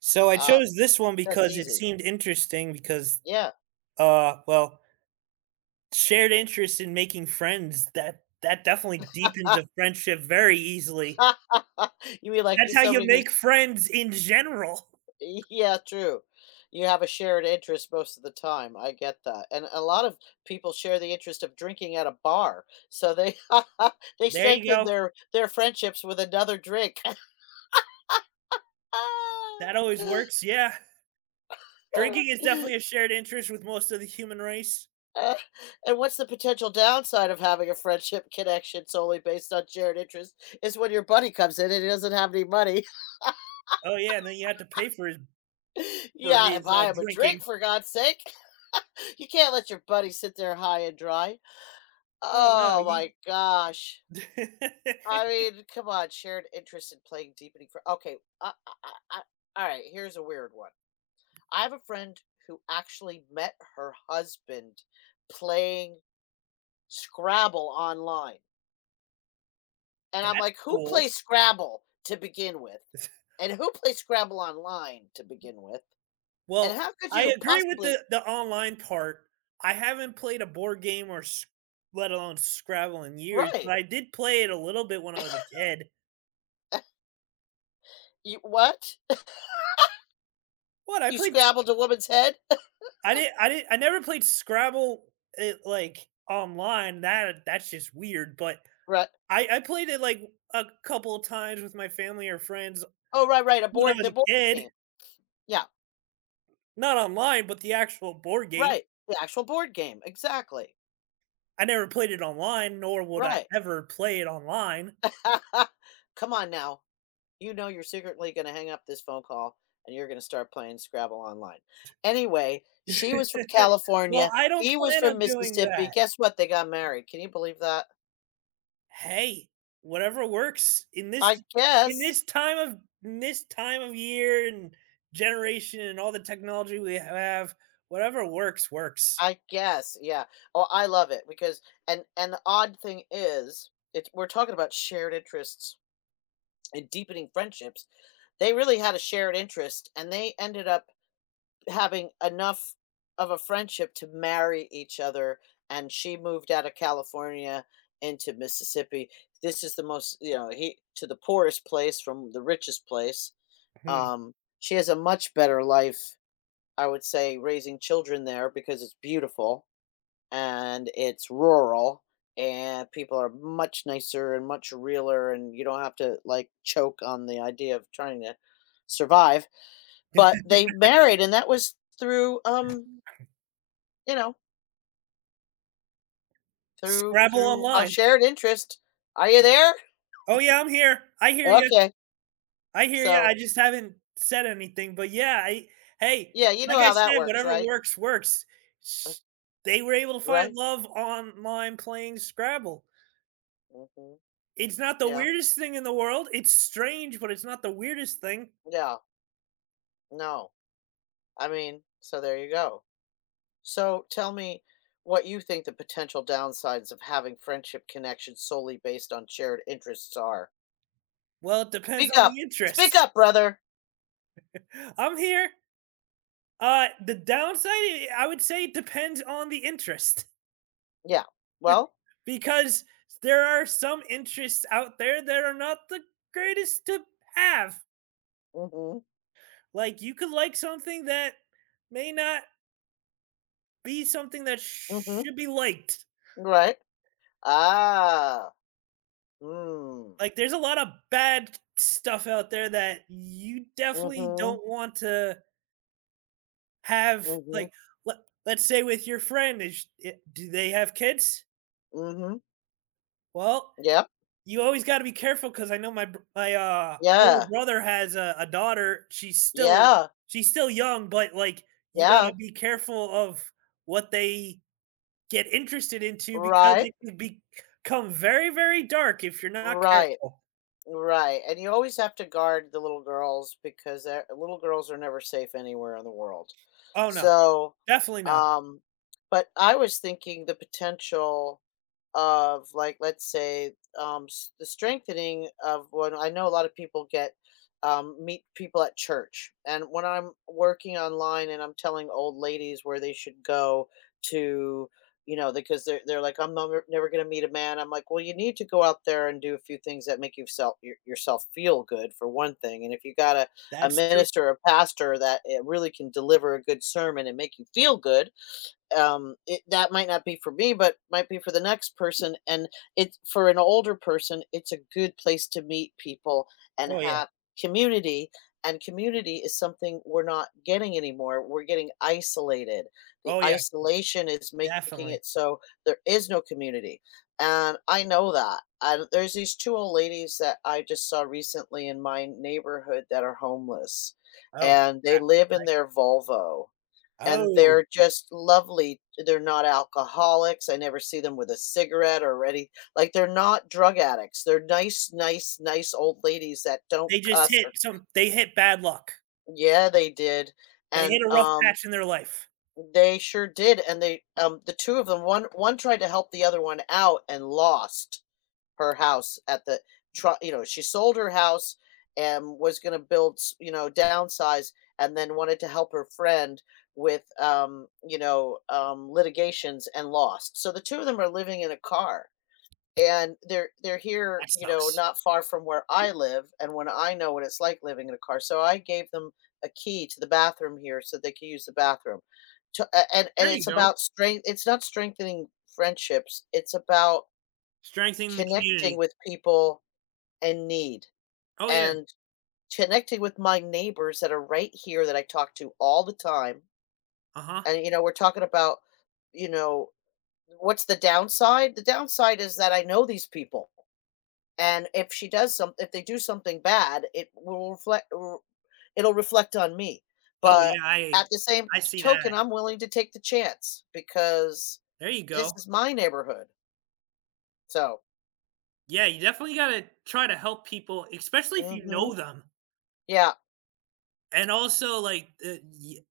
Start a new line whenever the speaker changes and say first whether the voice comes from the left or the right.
right: So I
left: Uh,
right: chose this one
left: that's
right: because it
left: easy.
right: seemed interesting because
left: Yeah.
right: uh well, shared interest in making friends that definitely deepens a friendship very easily.
left: You mean like you
right: That's how you
left: somebody who's
right: make friends in general.
left: yeah, true. You have a shared interest most of the time. I get that. And a lot of people share the interest of drinking at a bar. So they they
right: There you
left: strengthen
right: go.
left: their friendships with another drink.
right: That always works. Yeah. Drinking is definitely a shared interest with most of the human race.
left: Uh, and what's the potential downside of having a friendship connection solely based on shared interest is when your buddy comes in and he doesn't have any money.
right: Oh yeah, and then you have to pay for his
left: You
right: for
left: gotta
right: his uh
left: buy him a drink
right: drinking.
left: for God's sake. You can't let your buddy sit there high and dry.
right: Oh no,
left: Oh
right: you
left: my gosh.
right: That's
left: I mean, come on, shared interest in playing deepening for okay. All right, here's a weird one. I have a friend who actually met her husband playing Scrabble online. And I'm like, who
right: cool.
left: plays Scrabble to begin with? And who plays Scrabble online to begin with? And
right: Well,
left: how could you
right: I
left: have
right: agree with
left: possibly
right: the online part. I haven't played a board game or s Let alone Scrabble in years,
left: right?
right: but I did play it a little bit when I was a kid.
left: you what?
right: What, I
left: You
right: played s
left: scrambled a woman's head?
right: I never played Scrabble, like, online, that's just weird, but
left: Right.
right: I played it, like, a couple of times with my family or friends
left: Oh, right, right. A
right: when I
left: board
right: was
left: the
right: a
left: board
right: kid,
left: game. Yeah.
right: not online, but the actual board game.
left: Right. The actual board game. Exactly.
right: I never played it online, nor would I
left: Right.
right: ever play it online.
left: Come on now. You know you're secretly gonna hang up this phone call and you're gonna start playing Scrabble online. Anyway, she was from
right: Well,
left: California,
right: I don't
left: he was
right: plan
left: from
right: on doing
left: Mississippi.
right: that.
left: Guess what? They got married. Can you believe that?
right: Hey, whatever works in
left: I guess.
right: this time of in this time of year and generation and all the technology we have, whatever works, works.
left: I guess. Yeah. Oh, I love it because and the odd thing is it's we're talking about shared interests and deepening friendships, they really had a shared interest and they ended up having enough of a friendship to marry each other and she moved out of California into Mississippi. This is the most, you know, he to the poorest place from the richest place.
right: Mhm.
left: Um she has a much better life, I would say, raising children there because it's beautiful and it's rural and people are much nicer and much realer and you don't have to like choke on the idea of trying to survive but they married and that was through you know through
right: Scrabble
left: through a
right: online.
left: shared interest are you there
right: Oh, yeah, I'm here. I hear you.
left: okay
right: I hear you.
left: so
right: I just haven't said anything, but hey,
left: yeah you
right: like
left: know
right: I
left: how that
right: said,
left: works
right: whatever
left: right
right: works, works.
left: Uh,
right: Sh They were able to find
left: right
right: love online playing Scrabble.
left: hmm
right: It's not the
left: yeah
right: weirdest thing in the world. It's strange, but it's not the weirdest thing.
left: yeah no I mean so there you go. So tell me what you think the potential downsides of having friendship connections solely based on shared interests are.
right: Well, it depends
left: Speak
right: on
left: up.
right: the
left: Speak
right: interests.
left: up, brother.
right: I'm here. The downside, I would say, it depends on the interest
left: Yeah. Well,
right: because there are some interests out there that are not the greatest to have.
left: mm-hmm.
right: Like, you could like something that may not be something that
left: Mm-hmm.
right: should be liked.
left: Right. Ah. Mm.
right: Like, there's a lot of bad stuff out there that you definitely
left: Mm-hmm.
right: don't want to have.
left: Mm-hmm.
right: Like, let let's say with your friend do they have kids?
left: Mm-hmm.
right: Well,
left: Yep.
right: you always got to be careful because I know my older
left: Yeah.
right: brother has a daughter. She's still
left: Yeah.
right: she's still young, but like you got
left: Yeah.
right: to be careful of what they get interested into because
left: Right.
right: become very dark if you're not
left: Right.
right: careful.
left: Right. And you always have to guard the little girls because little girls are never safe anywhere in the world.
right: Oh no,
left: So,
right: definitely not.
left: um, but I was thinking the potential of like let's say the strengthening of what I know a lot of people get meet people at church and when I'm working online and I'm telling old ladies where they should go to you know because they're like I'm no, never, never going to meet a man. I'm like well you need to go out there and do a few things that make yourself feel good for one thing, and if you got a
right: That's true.
left: minister or pastor that it really can deliver a good sermon and make you feel good, it, that might not be for me but might be for the next person, and it's for an older person it's a good place to meet people and
right: Oh yeah.
left: have community. And community is something we're not getting anymore, we're getting isolated. The
right: Oh yeah.
left: isolation is making
right: Definitely.
left: it so there is no community. And I know that and there's these two old ladies that I just saw recently in my neighborhood that are homeless
right: Oh
left: and they
right: crap.
left: live in their Volvo and
right: Oh,
left: they're just lovely. They're not alcoholics. I never see them with a cigarette or any like they're not drug addicts. They're nice, nice, nice old ladies that don't
right: they just
left: cuss
right: hit
left: or
right: some. They hit bad luck.
left: Yeah, they did.
right: They
left: And,
right: hit a rough patch in their life.
left: they sure did, and they, the 2 of them, one tried to help the other one out and lost her house at the try you know, she sold her house and was gonna build, you know, downsize, and then wanted to help her friend with you know, litigations and lost. So the two of them are living in a car and they're here,
right: That
left: you know,
right: sucks.
left: not far from where I live and when I know what it's like living in a car. So I gave them a key to the bathroom here so they could use the bathroom. To, and
right: There you
left: it's
right: go.
left: about strength it's not strengthening friendships. It's about
right: Strengthening the
left: connecting
right: community.
left: with people in need,
right: Oh yeah.
left: and connecting with my neighbors that are right here that I talk to all the time,
right: Uh-huh.
left: and, you know, we're talking about, you know, what's the downside? The downside is that I know these people, and if she does some if they do something bad, it'll reflect on me,
right: Oh
left: but
right: yeah, I
left: at the same
right: I see
left: token,
right: that.
left: I'm willing to take the chance because
right: There you
left: this
right: go.
left: is my neighborhood, so
right: Yeah, you definitely got to try to help people, especially if you
left: Mhm.
right: know them.
left: Yeah.
right: And also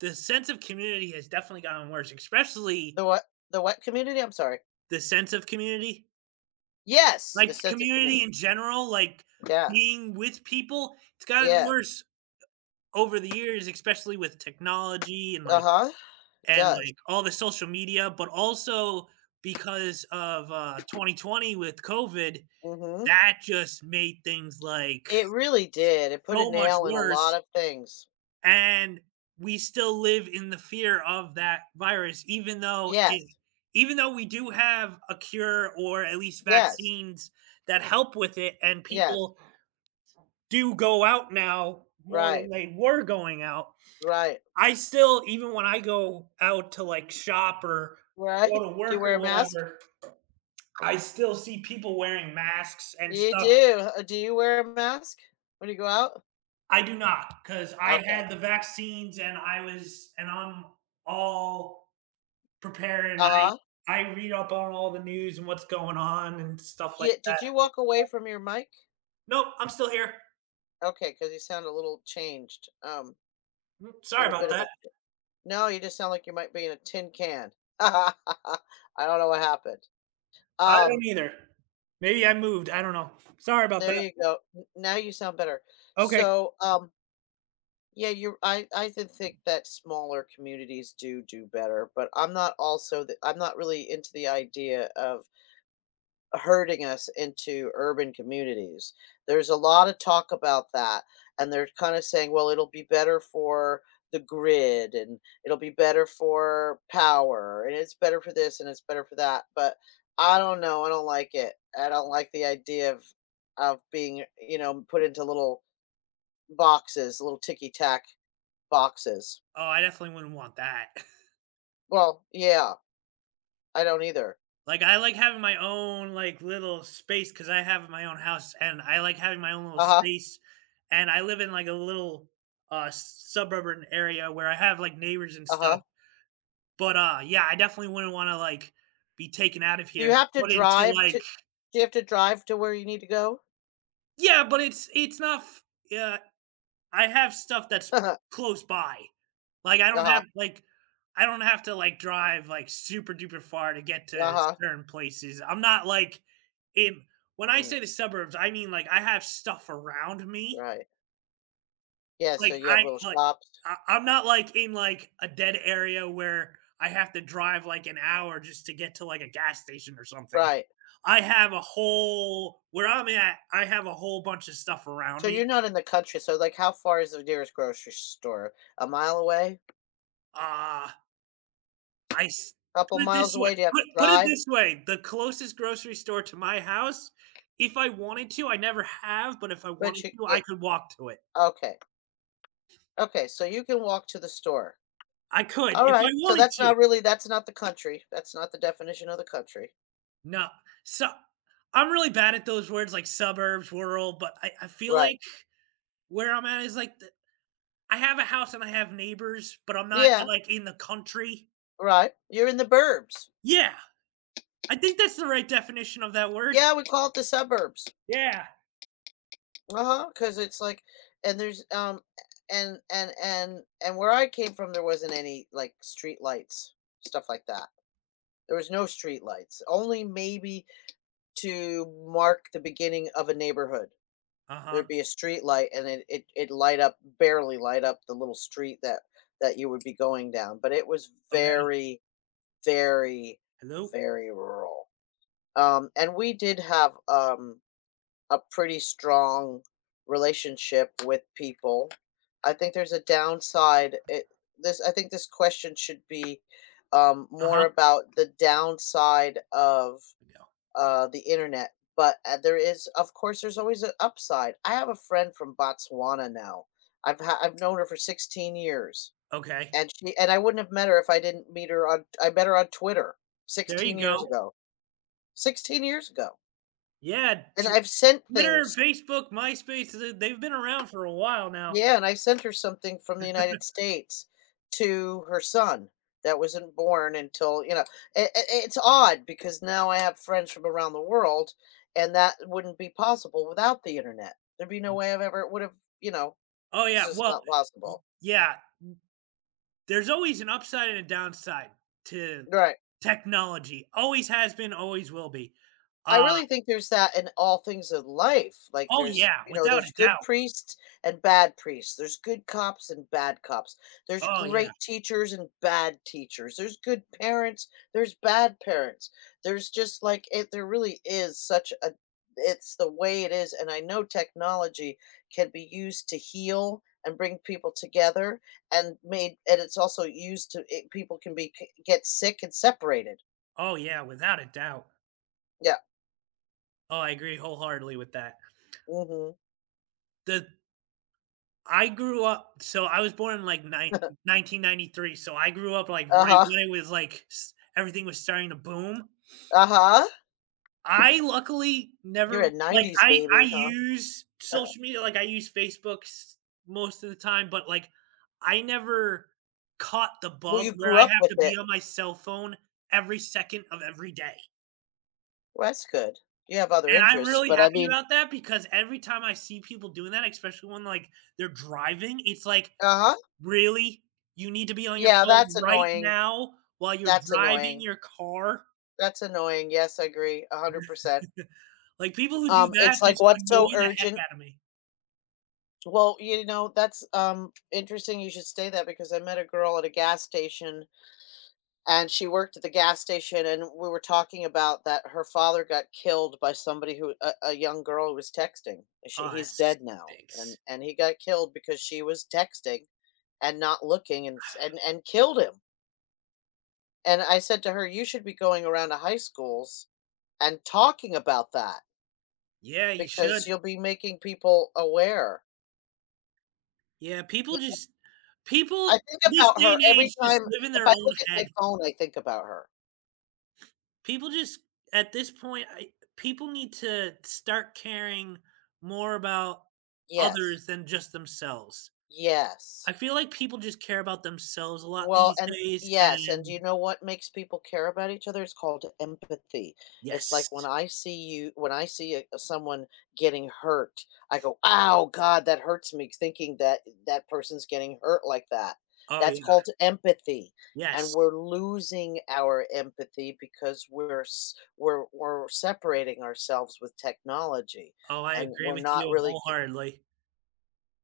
right: the sense of community has definitely gotten worse, especially
left: The what the what community? I'm sorry.
right: the sense of community.
left: Yes, the
right: Like
left: sense of
right: community
left: community.
right: in general, like
left: Yeah.
right: being with people, it's gotten
left: Yes.
right: worse over the years, especially with technology and like
left: Uh-huh. It
right: and
left: does.
right: like all the social media, but also because of 2020 with COVID,
left: Mhm.
right: that just made things like
left: It really did. It put a
right: so much
left: nail in a lot
right: worse.
left: of things.
right: And we still live in the fear of that virus,
left: Yes.
right: even though we do have a cure or at least
left: Yes.
right: vaccines that help with it, and
left: Yes.
right: people do go out now more than
left: Right.
right: they were going out.
left: Right.
right: I still, even when I go out to like shop or
left: Right.
right: go to
left: Do you
right: work
left: wear
right: or
left: a mask?
right: whatever, I still see people wearing masks and
left: You
right: stuff.
left: do. Do you wear a mask when you go out?
right: I do not because I
left: Okay.
right: had the vaccines and I'm all prepared
left: Uh-huh.
right: I read up on all the news and what's going on and stuff like
left: Yeah,
right: that.
left: did you walk away from your mic?
right: Nope, I'm still here.
left: Okay, because you sound a little changed. A
right: Sorry
left: little
right: about
left: bit of a
right: that.
left: No, you just sound like you might be in a tin can. I don't know what happened.
right: I
left: Um
right: don't either. Maybe I moved. I don't know. Sorry about
left: There
right: that.
left: you go. N Now you sound better.
right: Okay.
left: So, yeah, you I did think that smaller communities do better, but I'm not really into the idea of herding us into urban communities. There's a lot of talk about that, and they're kind of saying, well, it'll be better for the grid and it'll be better for power and it's better for this and it's better for that. But I don't know. I don't like it. I don't like the idea of being, you know, put into little boxes, little ticky tack boxes.
right: Oh, I definitely wouldn't want that.
left: Well, yeah, I don't either.
right: Like I like having my own like little space because I have my own house and I like having my own little
left: Uh huh.
right: space. And I live in like a little suburban area where I have like neighbors and
left: Uh
right: stuff.
left: huh.
right: But yeah, I definitely wouldn't want to like be taken out of here and put into like
left: Do you have to drive to where you need to go?
right: yeah, but it's not f- yeah, I have stuff that's close by. Like I don't
left: Uh-huh,
right: have like I don't have to like drive like super duper far to get to
left: uh-huh.
right: certain places. I'm not like in When I
left: Mm,
right: say the suburbs, I mean like I have stuff around me.
left: right. Yeah, so
right: Like
left: you have
right: I
left: little
right: like
left: shops.
right: I'm not like in like a dead area where I have to drive like an hour just to get to like a gas station or something.
left: Right.
right: I have a whole Where I'm at, I have a whole bunch of stuff around
left: So
right: me.
left: you're not in the country, so, like, how far is the nearest grocery store? A mile away?
right: Uh I s
left: Couple
right: Put it
left: miles
right: this way,
left: away? Do you have to drive?
right: the closest grocery store to my house, if I wanted to, I never have, but if I wanted
left: But you
right: to,
left: yeah,
right: I could walk to it.
left: okay. Okay, so you can walk to the store.
right: I could
left: All
right: if I
left: right. So
right: wanted
left: that's
right: to.
left: not really that's not the country. That's not the definition of the country.
right: No, so I'm really bad at those words like suburbs, rural, but I feel
left: Right.
right: like where I'm at is like the I have a house and I have neighbors, but I'm not,
left: Yeah,
right: like, in the country.
left: right. You're in the burbs.
right: Yeah, I think that's the right definition of that word.
left: Yeah, we call it the suburbs.
right: Yeah.
left: Uh-huh, huh. Cause it's like and there's, and where I came from, there wasn't any, like, street lights, stuff like that. There was no street lights, only maybe to mark the beginning of a neighborhood.
right: Uh-huh.
left: There'd be a street light and it light up barely light up the little street that that you would be going down, but it was
right: Okay.
left: very, very,
right: Hello?
left: very rural. And we did have, a pretty strong relationship with people. I think there's a downside. It, this I think this question should be more
right: Uh-huh.
left: about the downside of
right: There you
left: the internet. But there is, of course, there's always an upside. I have a friend from Botswana now. I've known her for 16 years,
right: go. Okay.
left: and she and I wouldn't have met her if I didn't meet her on. I met her on Twitter
right: There you
left: 16 years
right: go.
left: ago. 16 years ago,
right: Yeah,
left: and
right: Tw
left: I've sent
right: Twitter,
left: things
right: Facebook, MySpace, th they've been around for a while now.
left: Yeah, and I sent her something from the United States to her son that wasn't born until, you know I it's odd because now I have friends from around the world, and that wouldn't be possible without the internet. There'd be no way I've ever it would have you know,
right: Oh,
left: it's
right: yeah,
left: just
right: well,
left: not
right: y
left: possible.
right: yeah, there's always an upside and a downside to
left: Right.
right: technology, always has been, always will be.
left: I
right: Uh,
left: really think there's that in all things in life. Like
right: oh,
left: there's,
right: yeah,
left: you know,
right: without
left: there's
right: a
left: good
right: doubt.
left: priests and bad priests. There's good cops and bad cops. There's
right: Oh, yeah.
left: great teachers and bad teachers. There's good parents. There's bad parents. There's just like it there really is such a it's the way it is. And I know technology can be used to heal and bring people together and made and it's also used to people can be get sick and separated.
right: Oh, yeah, without a doubt.
left: Yeah.
right: Oh, I agree wholeheartedly with that.
left: Mm-hmm.
right: The I grew up, so I was born in, like, 1993. So I grew up, like, right
left: Uh-huh.
right: when it was, like, s everything was starting to boom.
left: Uh-huh.
right: I luckily
left: You're
right: never
left: a 90s
right: I
left: baby, huh?
right: use
left: Uh,
right: social media, like I use Facebook, most of the time, but like I never caught the
left: well,
right: bug
left: you
right: where
left: grew
right: I
left: up
right: have
left: with
right: to
left: it.
right: be on my cell phone every second of every day.
left: Well, that's good. You have other
right: And I'm
left: interests,
right: really
left: but I
right: happy
left: mean
right: about that because every time I see people doing that, especially when like they're driving, it's like
left: Uh-huh.
right: really, you need to be on your
left: Yeah, that's
right: phone right
left: annoying.
right: now while you're
left: That's
right: driving
left: annoying.
right: your car.
left: That's annoying. Yes, I agree 100%.
right: Like people who do that
left: It's like,
right: just
left: what's
right: annoy
left: so
right: the heck
left: urgent?
right: out of me.
left: Well, you know, that's, interesting you should say that because I met a girl at a gas station and she worked at the gas station and we were talking about that her father got killed by somebody who a young girl who was texting
right: Oh, that
left: he's dead now
right: stinks.
left: and he got killed because she was texting and not looking and and killed him and I said to her you should be going around to high schools and talking about that
right: Yeah, you
left: because
right: should.
left: you'll be making people aware
right: Yeah, people
left: Yeah,
right: just people
left: I think
right: this
left: about
right: day
left: her
right: and
left: every
right: age
left: time
right: just live in
left: if
right: their
left: I
right: own
left: look at my
right: head.
left: phone I think about her
right: People just at this point, I People need to start caring more about
left: yes
right: others than just themselves. I
left: yes
right: feel like people just care about themselves a lot
left: Well,
right: these
left: and
right: days,
left: yes, and do
right: and
left: you know what makes people care about each other? It's called empathy. It's like when
right: yes.
left: I see you, when I see someone getting hurt, I go, "Ow, God, that hurts me," thinking that that person's getting hurt like that.
right: Oh,
left: That's
right: yeah.
left: called empathy, and
right: Yes.
left: we're losing our empathy because we're separating ourselves with technology,
right: Oh, I
left: and
right: agree
left: we're
right: with
left: not
right: you
left: really
right: wholeheartedly.